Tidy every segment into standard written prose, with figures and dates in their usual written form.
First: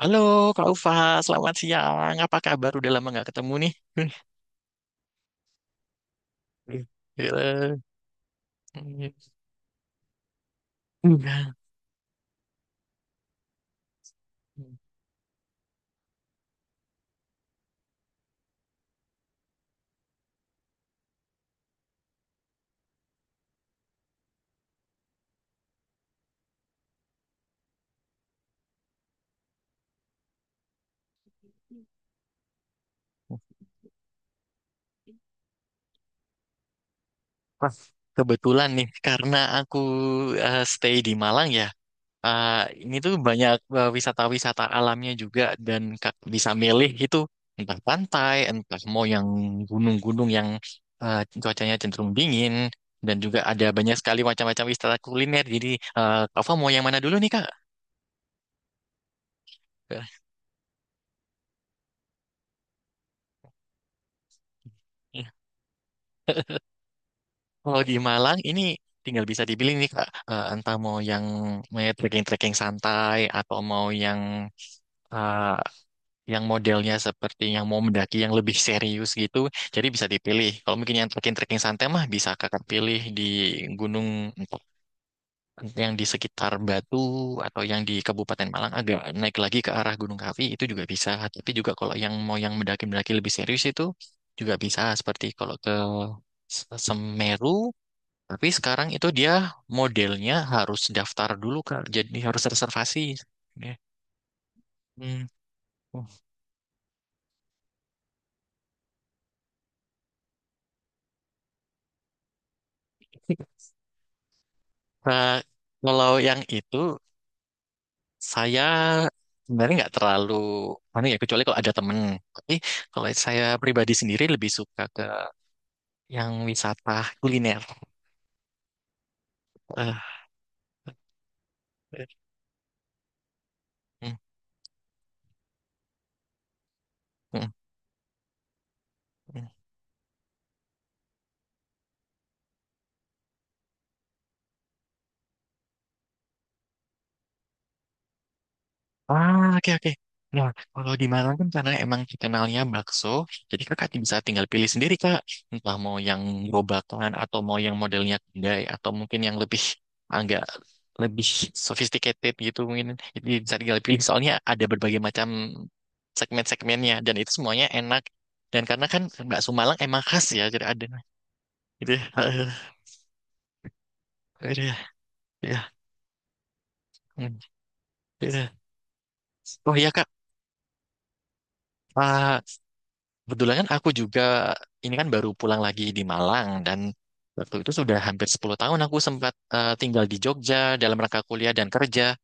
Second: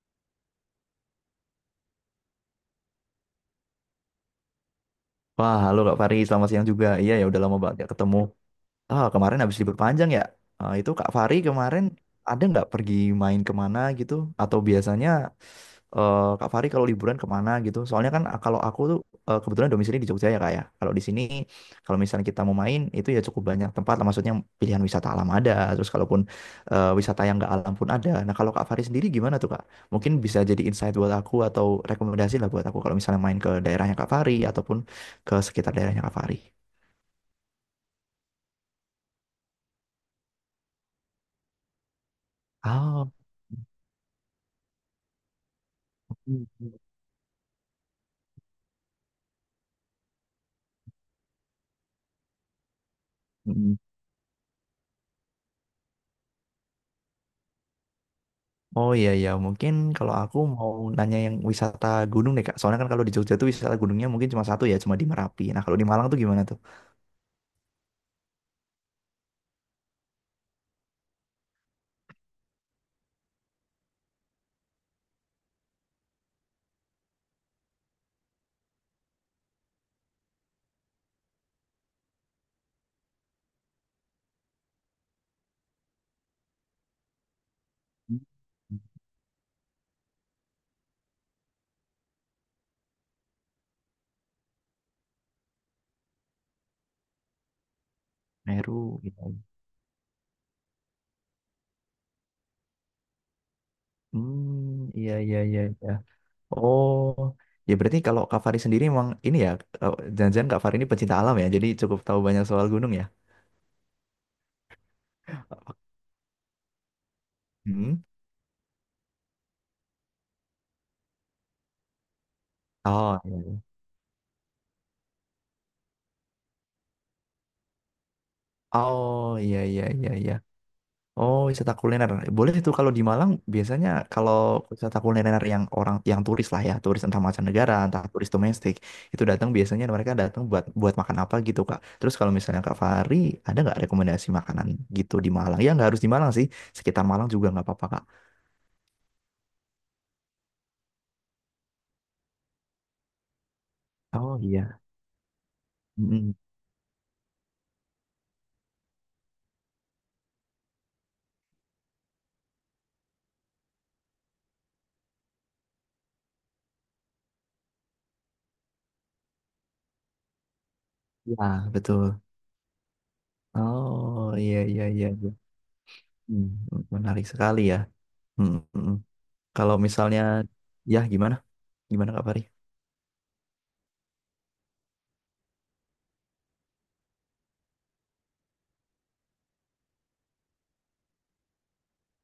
Halo Kak Ufa, selamat siang. Apa kabar? Udah lama nggak ketemu nih. Wah, halo Kak Fari, selamat siang juga. Iya ya, udah lama banget Gila. gak ketemu. Iya. Kemarin habis libur panjang ya. Itu Kak Fari kemarin ada nggak pergi main kemana gitu? Atau biasanya Kak Fari kalau liburan kemana gitu? Soalnya kan kalau aku tuh kebetulan domisili di Jogja ya Kak ya. Kalau di sini kalau misalnya kita mau main itu ya cukup banyak tempat lah. Maksudnya pilihan wisata alam ada. Terus kalaupun wisata yang nggak alam pun ada. Nah kalau Kak Fari sendiri gimana tuh Kak? Mungkin bisa jadi insight buat aku atau rekomendasi lah buat aku kalau misalnya main ke daerahnya Kak Fari ataupun ke sekitar daerahnya Kak Fari. Pas kebetulan nih, karena aku stay di Malang ya. eh, ini Oh. tuh banyak wisata-wisata alamnya juga dan Kak bisa milih itu entah pantai, entah mau yang gunung-gunung yang cuacanya cenderung dingin dan juga ada Mm. banyak sekali macam-macam wisata kuliner. Jadi Kak Ufa mau yang mana dulu nih Kak? Oh iya iya mungkin kalau aku mau nanya yang wisata gunung deh Kak. Soalnya kan kalau di Jogja tuh wisata gunungnya mungkin cuma satu ya, cuma di Merapi. Nah kalau di Malang tuh gimana tuh? Kalau di Malang ini tinggal bisa dipilih nih Kak, entah mau yang mau trekking-trekking santai atau mau yang eh, yang modelnya seperti yang mau mendaki yang lebih serius gitu. Jadi bisa dipilih. Kalau mungkin yang trekking-trekking santai mah bisa Kakak pilih di gunung entah yang di sekitar Batu atau yang di Hmm. Kabupaten Malang agak naik lagi ke arah Gunung Kawi itu juga bisa. Tapi juga kalau yang mau yang mendaki-mendaki lebih serius itu juga bisa seperti kalau ke Semeru, tapi Meru sekarang itu gitu. dia modelnya harus daftar dulu, Kak. Jadi harus reservasi. Ya. Hmm iya Hmm. iya iya iya. Oh. Oh ya berarti kalau Kak Fari sendiri emang ini ya, jangan-jangan Kak Fari ini pecinta alam ya, jadi cukup tahu banyak soal gunung ya. Nah, kalau yang itu Hmm. saya sebenarnya nggak terlalu mana ya, kecuali kalau ada temen. Tapi kalau Oh iya. saya Iya. pribadi sendiri lebih suka ke yang wisata kuliner. Oh iya iya Eh, iya iya. Oh, wisata eh, kuliner. Boleh itu kalau di Malang biasanya hmm, kalau wisata kuliner yang orang yang turis lah ya, turis entah hmm, mancanegara, entah turis domestik, itu hmm. datang biasanya mereka datang buat buat makan apa gitu, Kak. Terus kalau misalnya Kak Fahri, ada nggak rekomendasi makanan gitu di Malang? Ya nggak harus di Malang sih, sekitar Malang juga nggak apa-apa, Kak. Ah, oke, oke. Nah, kalau di Malang kan karena emang terkenalnya bakso, jadi kakak bisa Oh tinggal pilih iya. sendiri, Kak. Entah mau yang Mm-mm. gerobakan, atau mau yang modelnya kedai, atau mungkin yang agak lebih sophisticated gitu mungkin. Jadi bisa tinggal pilih, soalnya ada berbagai macam segmen-segmennya, dan itu semuanya enak. Dan karena kan bakso Malang emang khas ya, jadi ada. Ya, Gitu ya. betul. Oh, iya Aduh, ya. iya iya. Iya. Ya. Hmm, menarik Hmm, sekali ya. gitu ya. Mm, mm, mm. Kalau Oh iya, Kak. misalnya ya gimana? Gimana Kak Ah, Fahri? kebetulan kan aku juga ini kan baru pulang lagi di Malang dan waktu itu sudah hampir 10 tahun aku sempat tinggal di Jogja dalam rangka kuliah dan kerja.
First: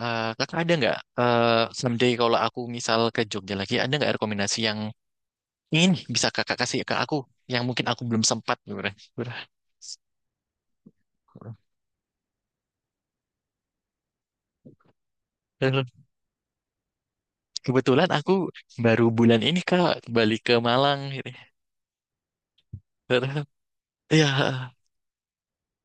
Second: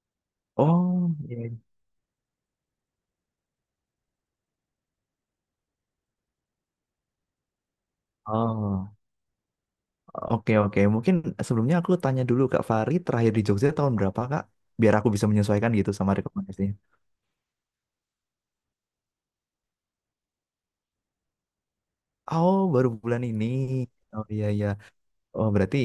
Kakak ada nggak Oh, iya. Iya. someday kalau aku misal ke Jogja lagi ada nggak rekomendasi yang ingin bisa kakak kasih ke aku yang mungkin aku belum sempat gitu Oh. kan. Oke, oke. Mungkin sebelumnya aku tanya dulu Kak Fari, terakhir di Jogja tahun berapa Kak? Biar aku bisa menyesuaikan gitu sama rekomendasinya. Kebetulan aku baru bulan ini Kak balik ke Malang, gitu. Oh, baru bulan ini. Oh iya, Iya. iya. Oh, berarti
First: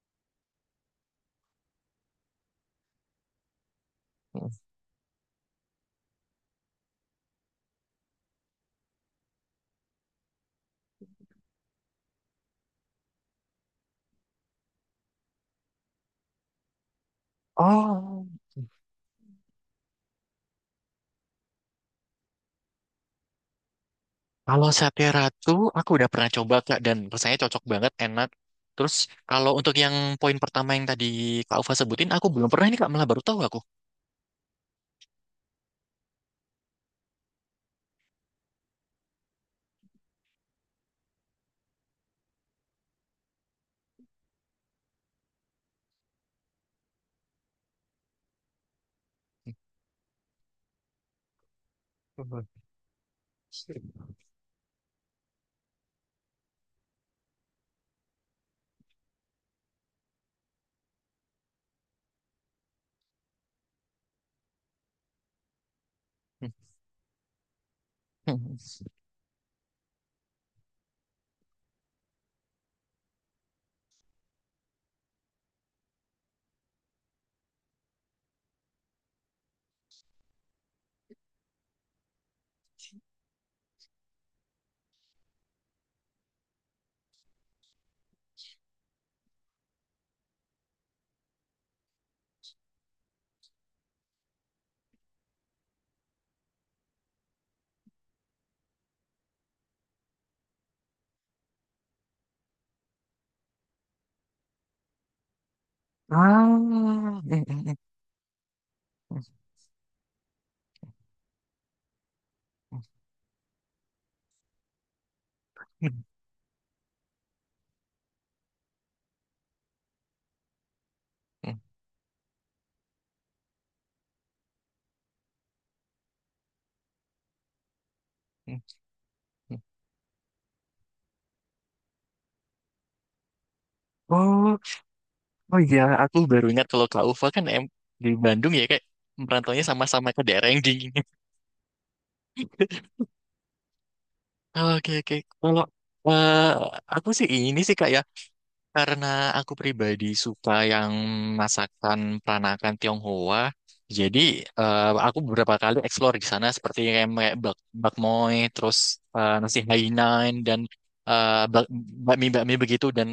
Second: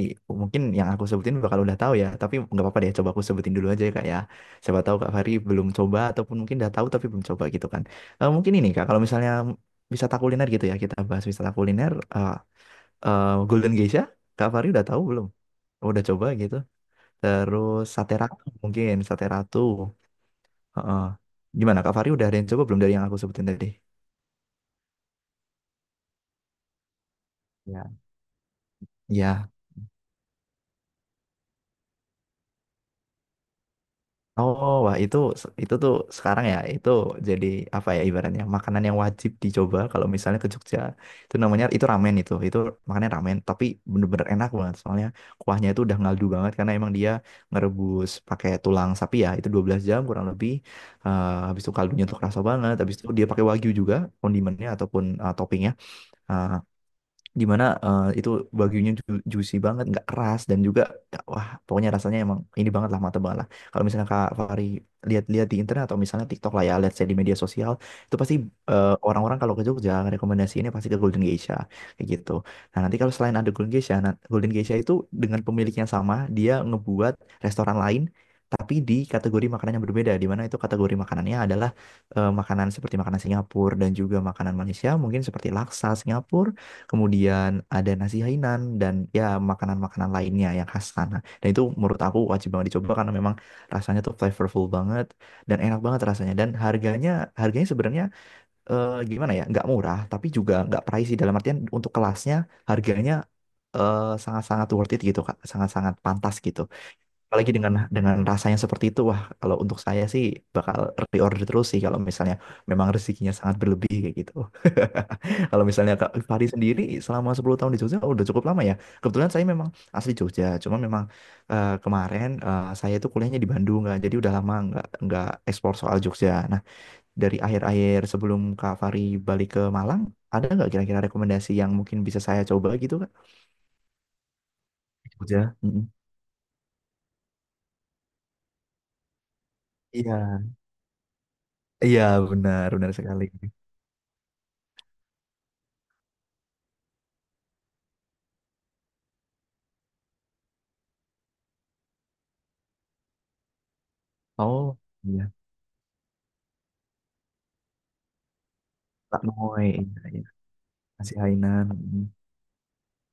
mungkin yang aku sebutin bakal udah tahu ya. Tapi nggak apa-apa deh, coba aku sebutin dulu aja ya Kak ya. Siapa tahu Kak Fari belum coba, ataupun mungkin udah tahu tapi belum coba gitu kan. Mungkin ini Kak, kalau misalnya wisata kuliner gitu ya, kita bahas wisata kuliner. Golden Geisha, Kak Fari udah tahu belum? Udah coba gitu. Terus Sate Oh. Ratu mungkin, Sate Ratu. Heeh. Gimana Kak Fari udah ada yang coba belum dari yang aku sebutin tadi? Kalau Sate Ratu, aku udah pernah coba Kak dan rasanya cocok banget, Ya. enak. Terus kalau Ya. untuk yang poin pertama yang tadi Kak Ufa sebutin, aku belum pernah ini Kak, malah baru tahu aku. Oh, wah itu tuh sekarang ya itu jadi apa ya ibaratnya makanan yang wajib dicoba kalau misalnya ke Jogja. Itu namanya itu ramen itu. Itu makannya ramen tapi bener-bener enak banget soalnya kuahnya itu udah ngaldu banget karena emang dia ngerebus pakai tulang sapi ya. Itu 12 jam kurang lebih. Habis itu kaldunya tuh kerasa Mhm. banget. Habis itu dia pakai wagyu juga kondimennya ataupun toppingnya. Eh, Gimana itu bagunya juicy banget nggak keras dan juga wah pokoknya rasanya emang ini banget lah mata banget lah kalau misalnya Kak Fari lihat-lihat di internet atau misalnya TikTok lah ya let's say di media sosial itu pasti orang-orang kalau ke Jogja rekomendasi ini pasti ke Golden Geisha kayak gitu nah nanti kalau selain ada Golden Geisha nah, Golden Geisha itu dengan pemiliknya sama dia ngebuat restoran lain tapi di kategori makanan yang berbeda di mana itu kategori makanannya adalah makanan seperti makanan Singapura dan juga makanan Malaysia mungkin seperti laksa Singapura. Kemudian ada nasi Hainan dan ya makanan-makanan lainnya yang khas sana. Dan itu menurut aku wajib banget dicoba karena memang rasanya tuh flavorful banget dan enak banget rasanya. Dan harganya harganya sebenarnya gimana ya? Nggak murah tapi juga nggak pricey dalam artian untuk kelasnya harganya sangat-sangat worth it gitu Kak. Sangat-sangat pantas gitu Ah. apalagi dengan rasanya seperti itu wah kalau untuk saya sih bakal reorder terus sih kalau misalnya memang rezekinya sangat berlebih kayak gitu. Kalau misalnya Kak Fahri sendiri selama 10 tahun di Jogja oh, udah cukup lama ya kebetulan saya memang asli Jogja cuma memang kemarin saya itu kuliahnya di Bandung nggak jadi udah lama nggak ekspor soal Jogja nah dari akhir-akhir sebelum Kak Fahri balik ke Malang ada nggak kira-kira rekomendasi yang mungkin bisa saya coba gitu Kak Oh, Jogja. oh iya, Mm-mm. aku baru ingat kalau Kak Ufa kan di Bandung ya, kayak merantaunya sama-sama ke Iya, daerah yang dingin. iya benar, benar sekali. Oke oke. Kalau eh, aku sih ini sih Kak ya. Karena aku pribadi suka yang masakan peranakan Tionghoa, jadi Oh, eh, aku iya. beberapa kali explore di sana seperti kayak bakmoy, terus Pak nasi Moy, iya, iya. Hainan dan Nasi eh, bak, Hainan. Mm, bakmi bakmi begitu dan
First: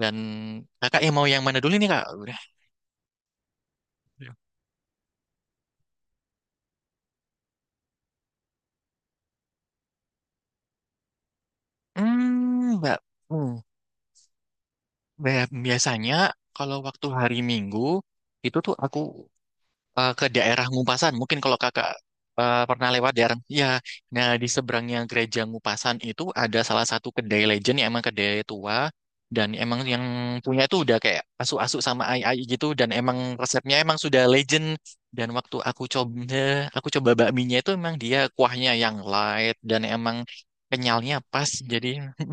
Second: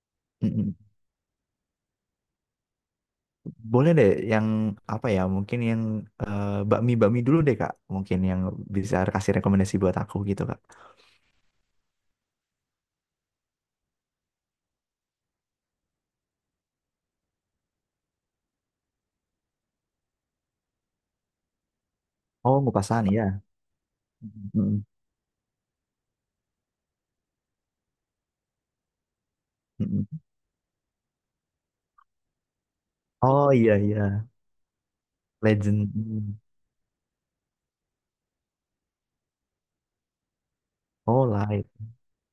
dan mm, mm. kakak yang mau yang mana dulu nih kak? Udah. Boleh deh yang apa ya? Mungkin yang bakmi-bakmi dulu deh, Kak. Mungkin yang bisa kasih rekomendasi buat aku gitu, Kak. Hmm, mbak, hmm, biasanya kalau waktu hari Minggu itu tuh aku ke daerah Ngupasan. Mungkin kalau kakak Oh, pernah ngupasan, lewat iya. daerah, ya, nah di Mm, seberangnya gereja Ngupasan itu ada salah satu kedai legend yang emang kedai tua dan emang mm, yang mm. punya itu udah kayak asu-asu sama ai-ai gitu dan emang Oh, iya, resepnya emang sudah iya. legend, dan waktu aku Legend. coba Mm. aku coba bakminya itu emang dia kuahnya yang light dan emang kenyalnya Oh, pas light. jadi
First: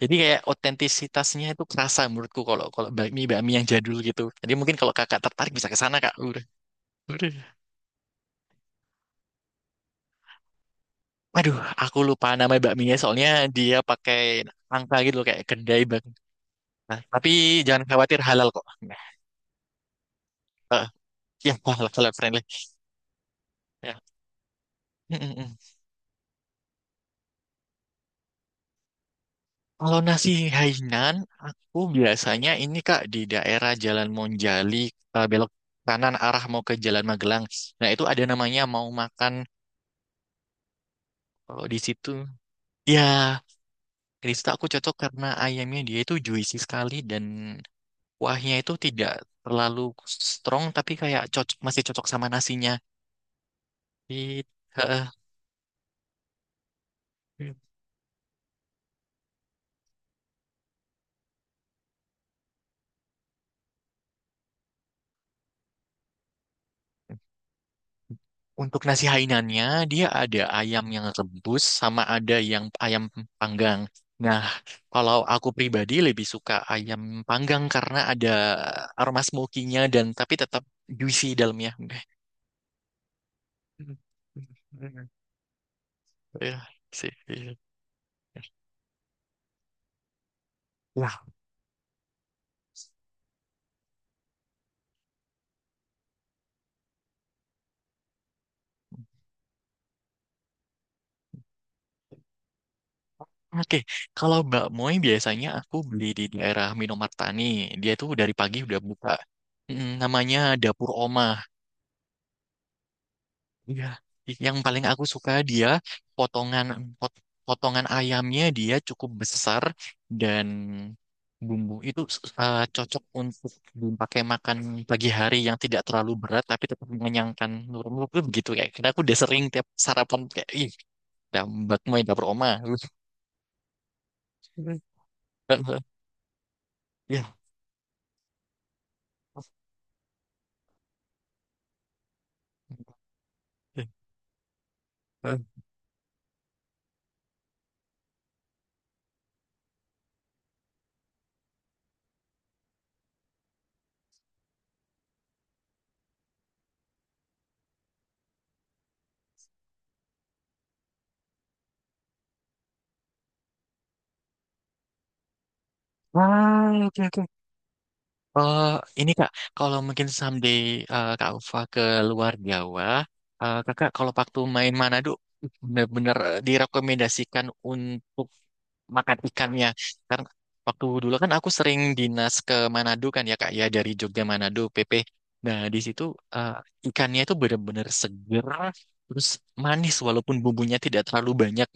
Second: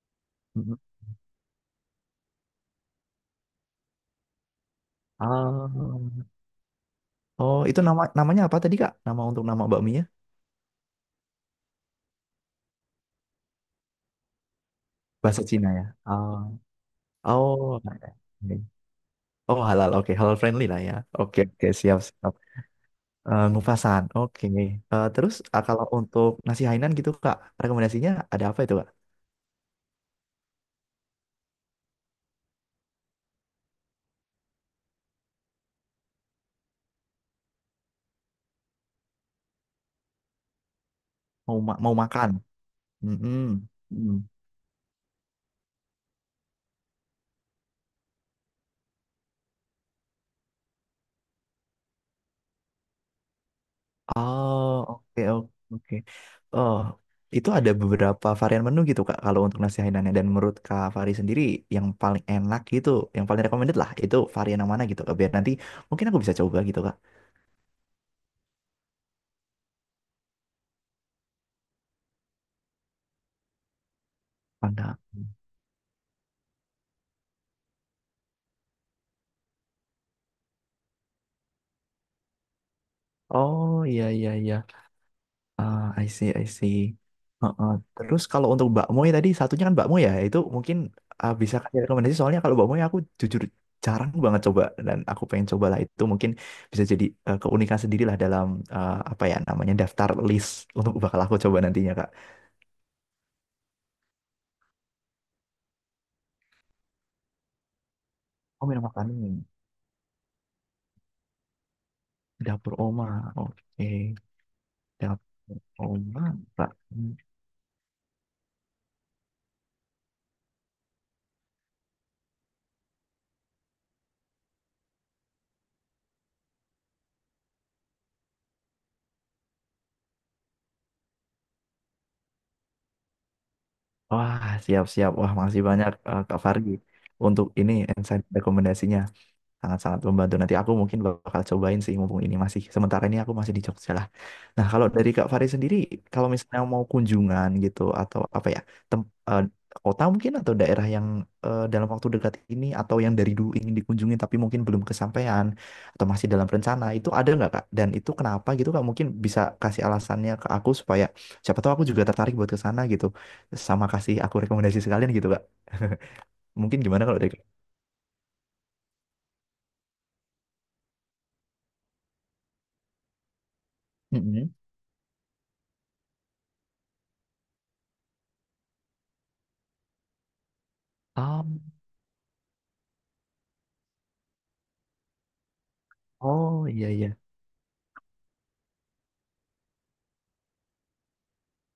jadi kayak Mm, mm. otentisitasnya itu kerasa menurutku kalau kalau bakmi bakmi yang jadul gitu, jadi mungkin kalau kakak tertarik Ah. bisa ke sana Kak. Udah. Oh, itu namanya apa tadi, Kak? Nama untuk nama bakminya? Aduh, aku lupa nama bakminya soalnya dia pakai angka gitu loh, kayak Bahasa Cina kedai ya? bakmi. Ah. Nah, tapi Oh, jangan khawatir, halal oke. kok. Nah, Oh, halal. Oke, halal friendly lah eh, ya. Oke, ya oke, halal, siap. halal Siap. friendly. Ya. Ngupasan, oke. Mm, Terus mm, mm. kalau untuk nasi Hainan gitu kak, rekomendasinya ada apa itu kak? Kalau nasi Hainan, aku biasanya ini Kak di daerah Jalan Monjali belok kanan arah mau ke Jalan Magelang. Nah, itu ada namanya Mau Makan, Mau kalau ma- di mau situ. makan? Ya, Mm-mm. Mm. Krista aku cocok karena ayamnya dia itu juicy sekali dan kuahnya itu tidak terlalu strong tapi kayak cocok, masih cocok sama nasinya. Di Oh eh, oke oke oke. Oh itu ada beberapa varian menu gitu kak kalau untuk nasi Hainannya dan menurut kak Fari sendiri yang paling enak gitu, yang paling recommended lah itu varian yang mana gitu kak? Biar nanti mungkin aku bisa coba gitu kak. untuk nasi Hainannya dia ada ayam yang rebus sama ada yang ayam panggang. Nah, Mana? kalau aku pribadi lebih suka ayam panggang karena ada aroma smoky-nya, dan tapi tetap juicy dalamnya. Oh iya iya iya. I see, I Ya, see. sih. Iya. Heeh. Terus kalau untuk bakmoy tadi satunya kan bakmoy ya, itu mungkin Lah. Bisa kasih rekomendasi soalnya kalau bakmoy aku jujur jarang banget coba dan aku pengen cobalah itu mungkin bisa jadi keunikan sendiri lah dalam apa ya namanya daftar list untuk bakal aku coba nantinya Kak. Oke, kalau Mbak Moy biasanya aku beli di daerah Minomartani. Dia tuh dari pagi Oh, udah minum buka. makanan Mm, namanya Dapur Oma. dapur oma. Iya. Oke, Yang paling aku suka Dapur dia oma. potongan Pak. potongan ayamnya dia cukup besar dan bumbu itu cocok untuk dipakai makan pagi hari yang tidak terlalu berat tapi tetap mengenyangkan, nurun itu begitu kayak. Karena aku udah sering tiap sarapan kayak ih, Mbak Moy Dapur Oma. Wah, siap-siap. Wah, masih banyak Kak Fargi untuk ini insight rekomendasinya. Sangat-sangat membantu. Nanti aku mungkin bakal cobain sih mumpung ini masih sementara ini aku masih di Jogja lah. Nah, kalau dari Kak Ya. Fari sendiri kalau misalnya mau kunjungan gitu atau apa ya, tem eh, kota mungkin atau daerah yang dalam waktu dekat ini atau yang dari dulu ingin dikunjungi tapi mungkin belum kesampaian atau masih dalam rencana, itu ada nggak Kak? Dan itu kenapa gitu Kak? Mungkin bisa kasih alasannya ke aku supaya siapa tahu aku juga tertarik buat ke sana gitu. Sama kasih aku rekomendasi sekalian gitu Kak. Mungkin Ah, oke, gimana kalau oke. dari Kak? Eh, ini Kak, kalau mungkin someday Kak Ufa ke luar Jawa, Kakak kalau waktu Mm-mm. main Manado bener benar direkomendasikan untuk makan ikannya. Karena waktu dulu kan aku Um, sering dinas ke Manado kan ya Kak ya, dari Jogja Manado PP. Nah, di situ eh, Oh iya iya. ikannya itu bener-bener seger, terus manis walaupun bumbunya tidak terlalu banyak.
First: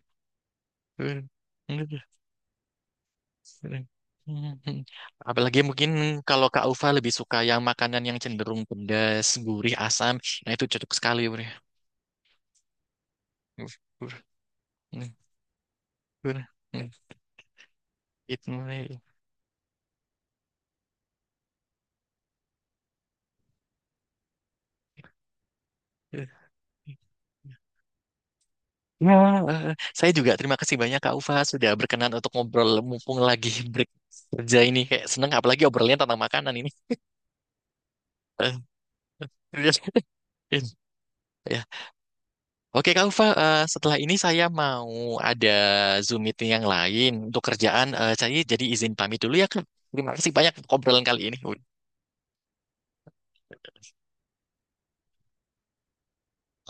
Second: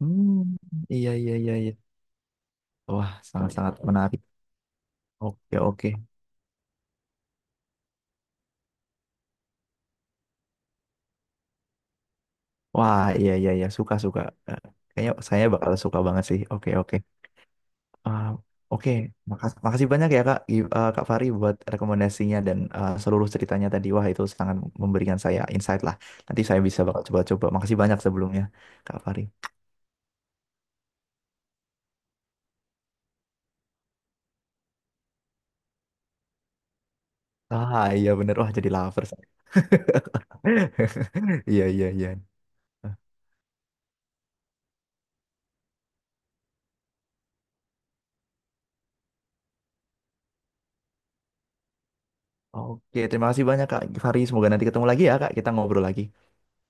Hmm, iya iya iya iya. Wah, sangat-sangat menarik. Mhm. Oke Apalagi oke. mungkin kalau Kak Ufa lebih suka yang makanan yang cenderung pedas, gurih, asam. Nah itu cocok sekali. Bre. Wah, iya iya iya, suka suka. Eh, Kayaknya saya bakal suka banget sih. Oke oke. Ah, Itu. oke, makasih banyak ya Kak Fari buat rekomendasinya dan seluruh ceritanya tadi. Wah, itu sangat memberikan saya insight lah. Nanti saya bisa bakal coba-coba. Makasih banyak sebelumnya Kak Ya, Fari. eh, saya juga terima kasih banyak Kak Ufa sudah berkenan untuk ngobrol mumpung lagi break kerja ini, kayak seneng apalagi obrolannya tentang makanan ini. Iya bener. Wah, Eh, jadi lover saya. Iya Ya. iya iya. Oke, Eh, Kak Ufa, setelah ini saya mau ada Zoom meeting yang lain untuk kerjaan. Saya jadi izin pamit dulu ya, Kak. Terima kasih banyak untuk obrolan kali ini. Oke, terima kasih banyak Kak Fari. Semoga nanti ketemu lagi ya Kak. Kita ngobrol lagi.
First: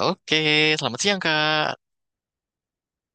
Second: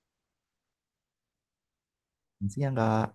Oke, selamat siang, Kak. Siang, Kak.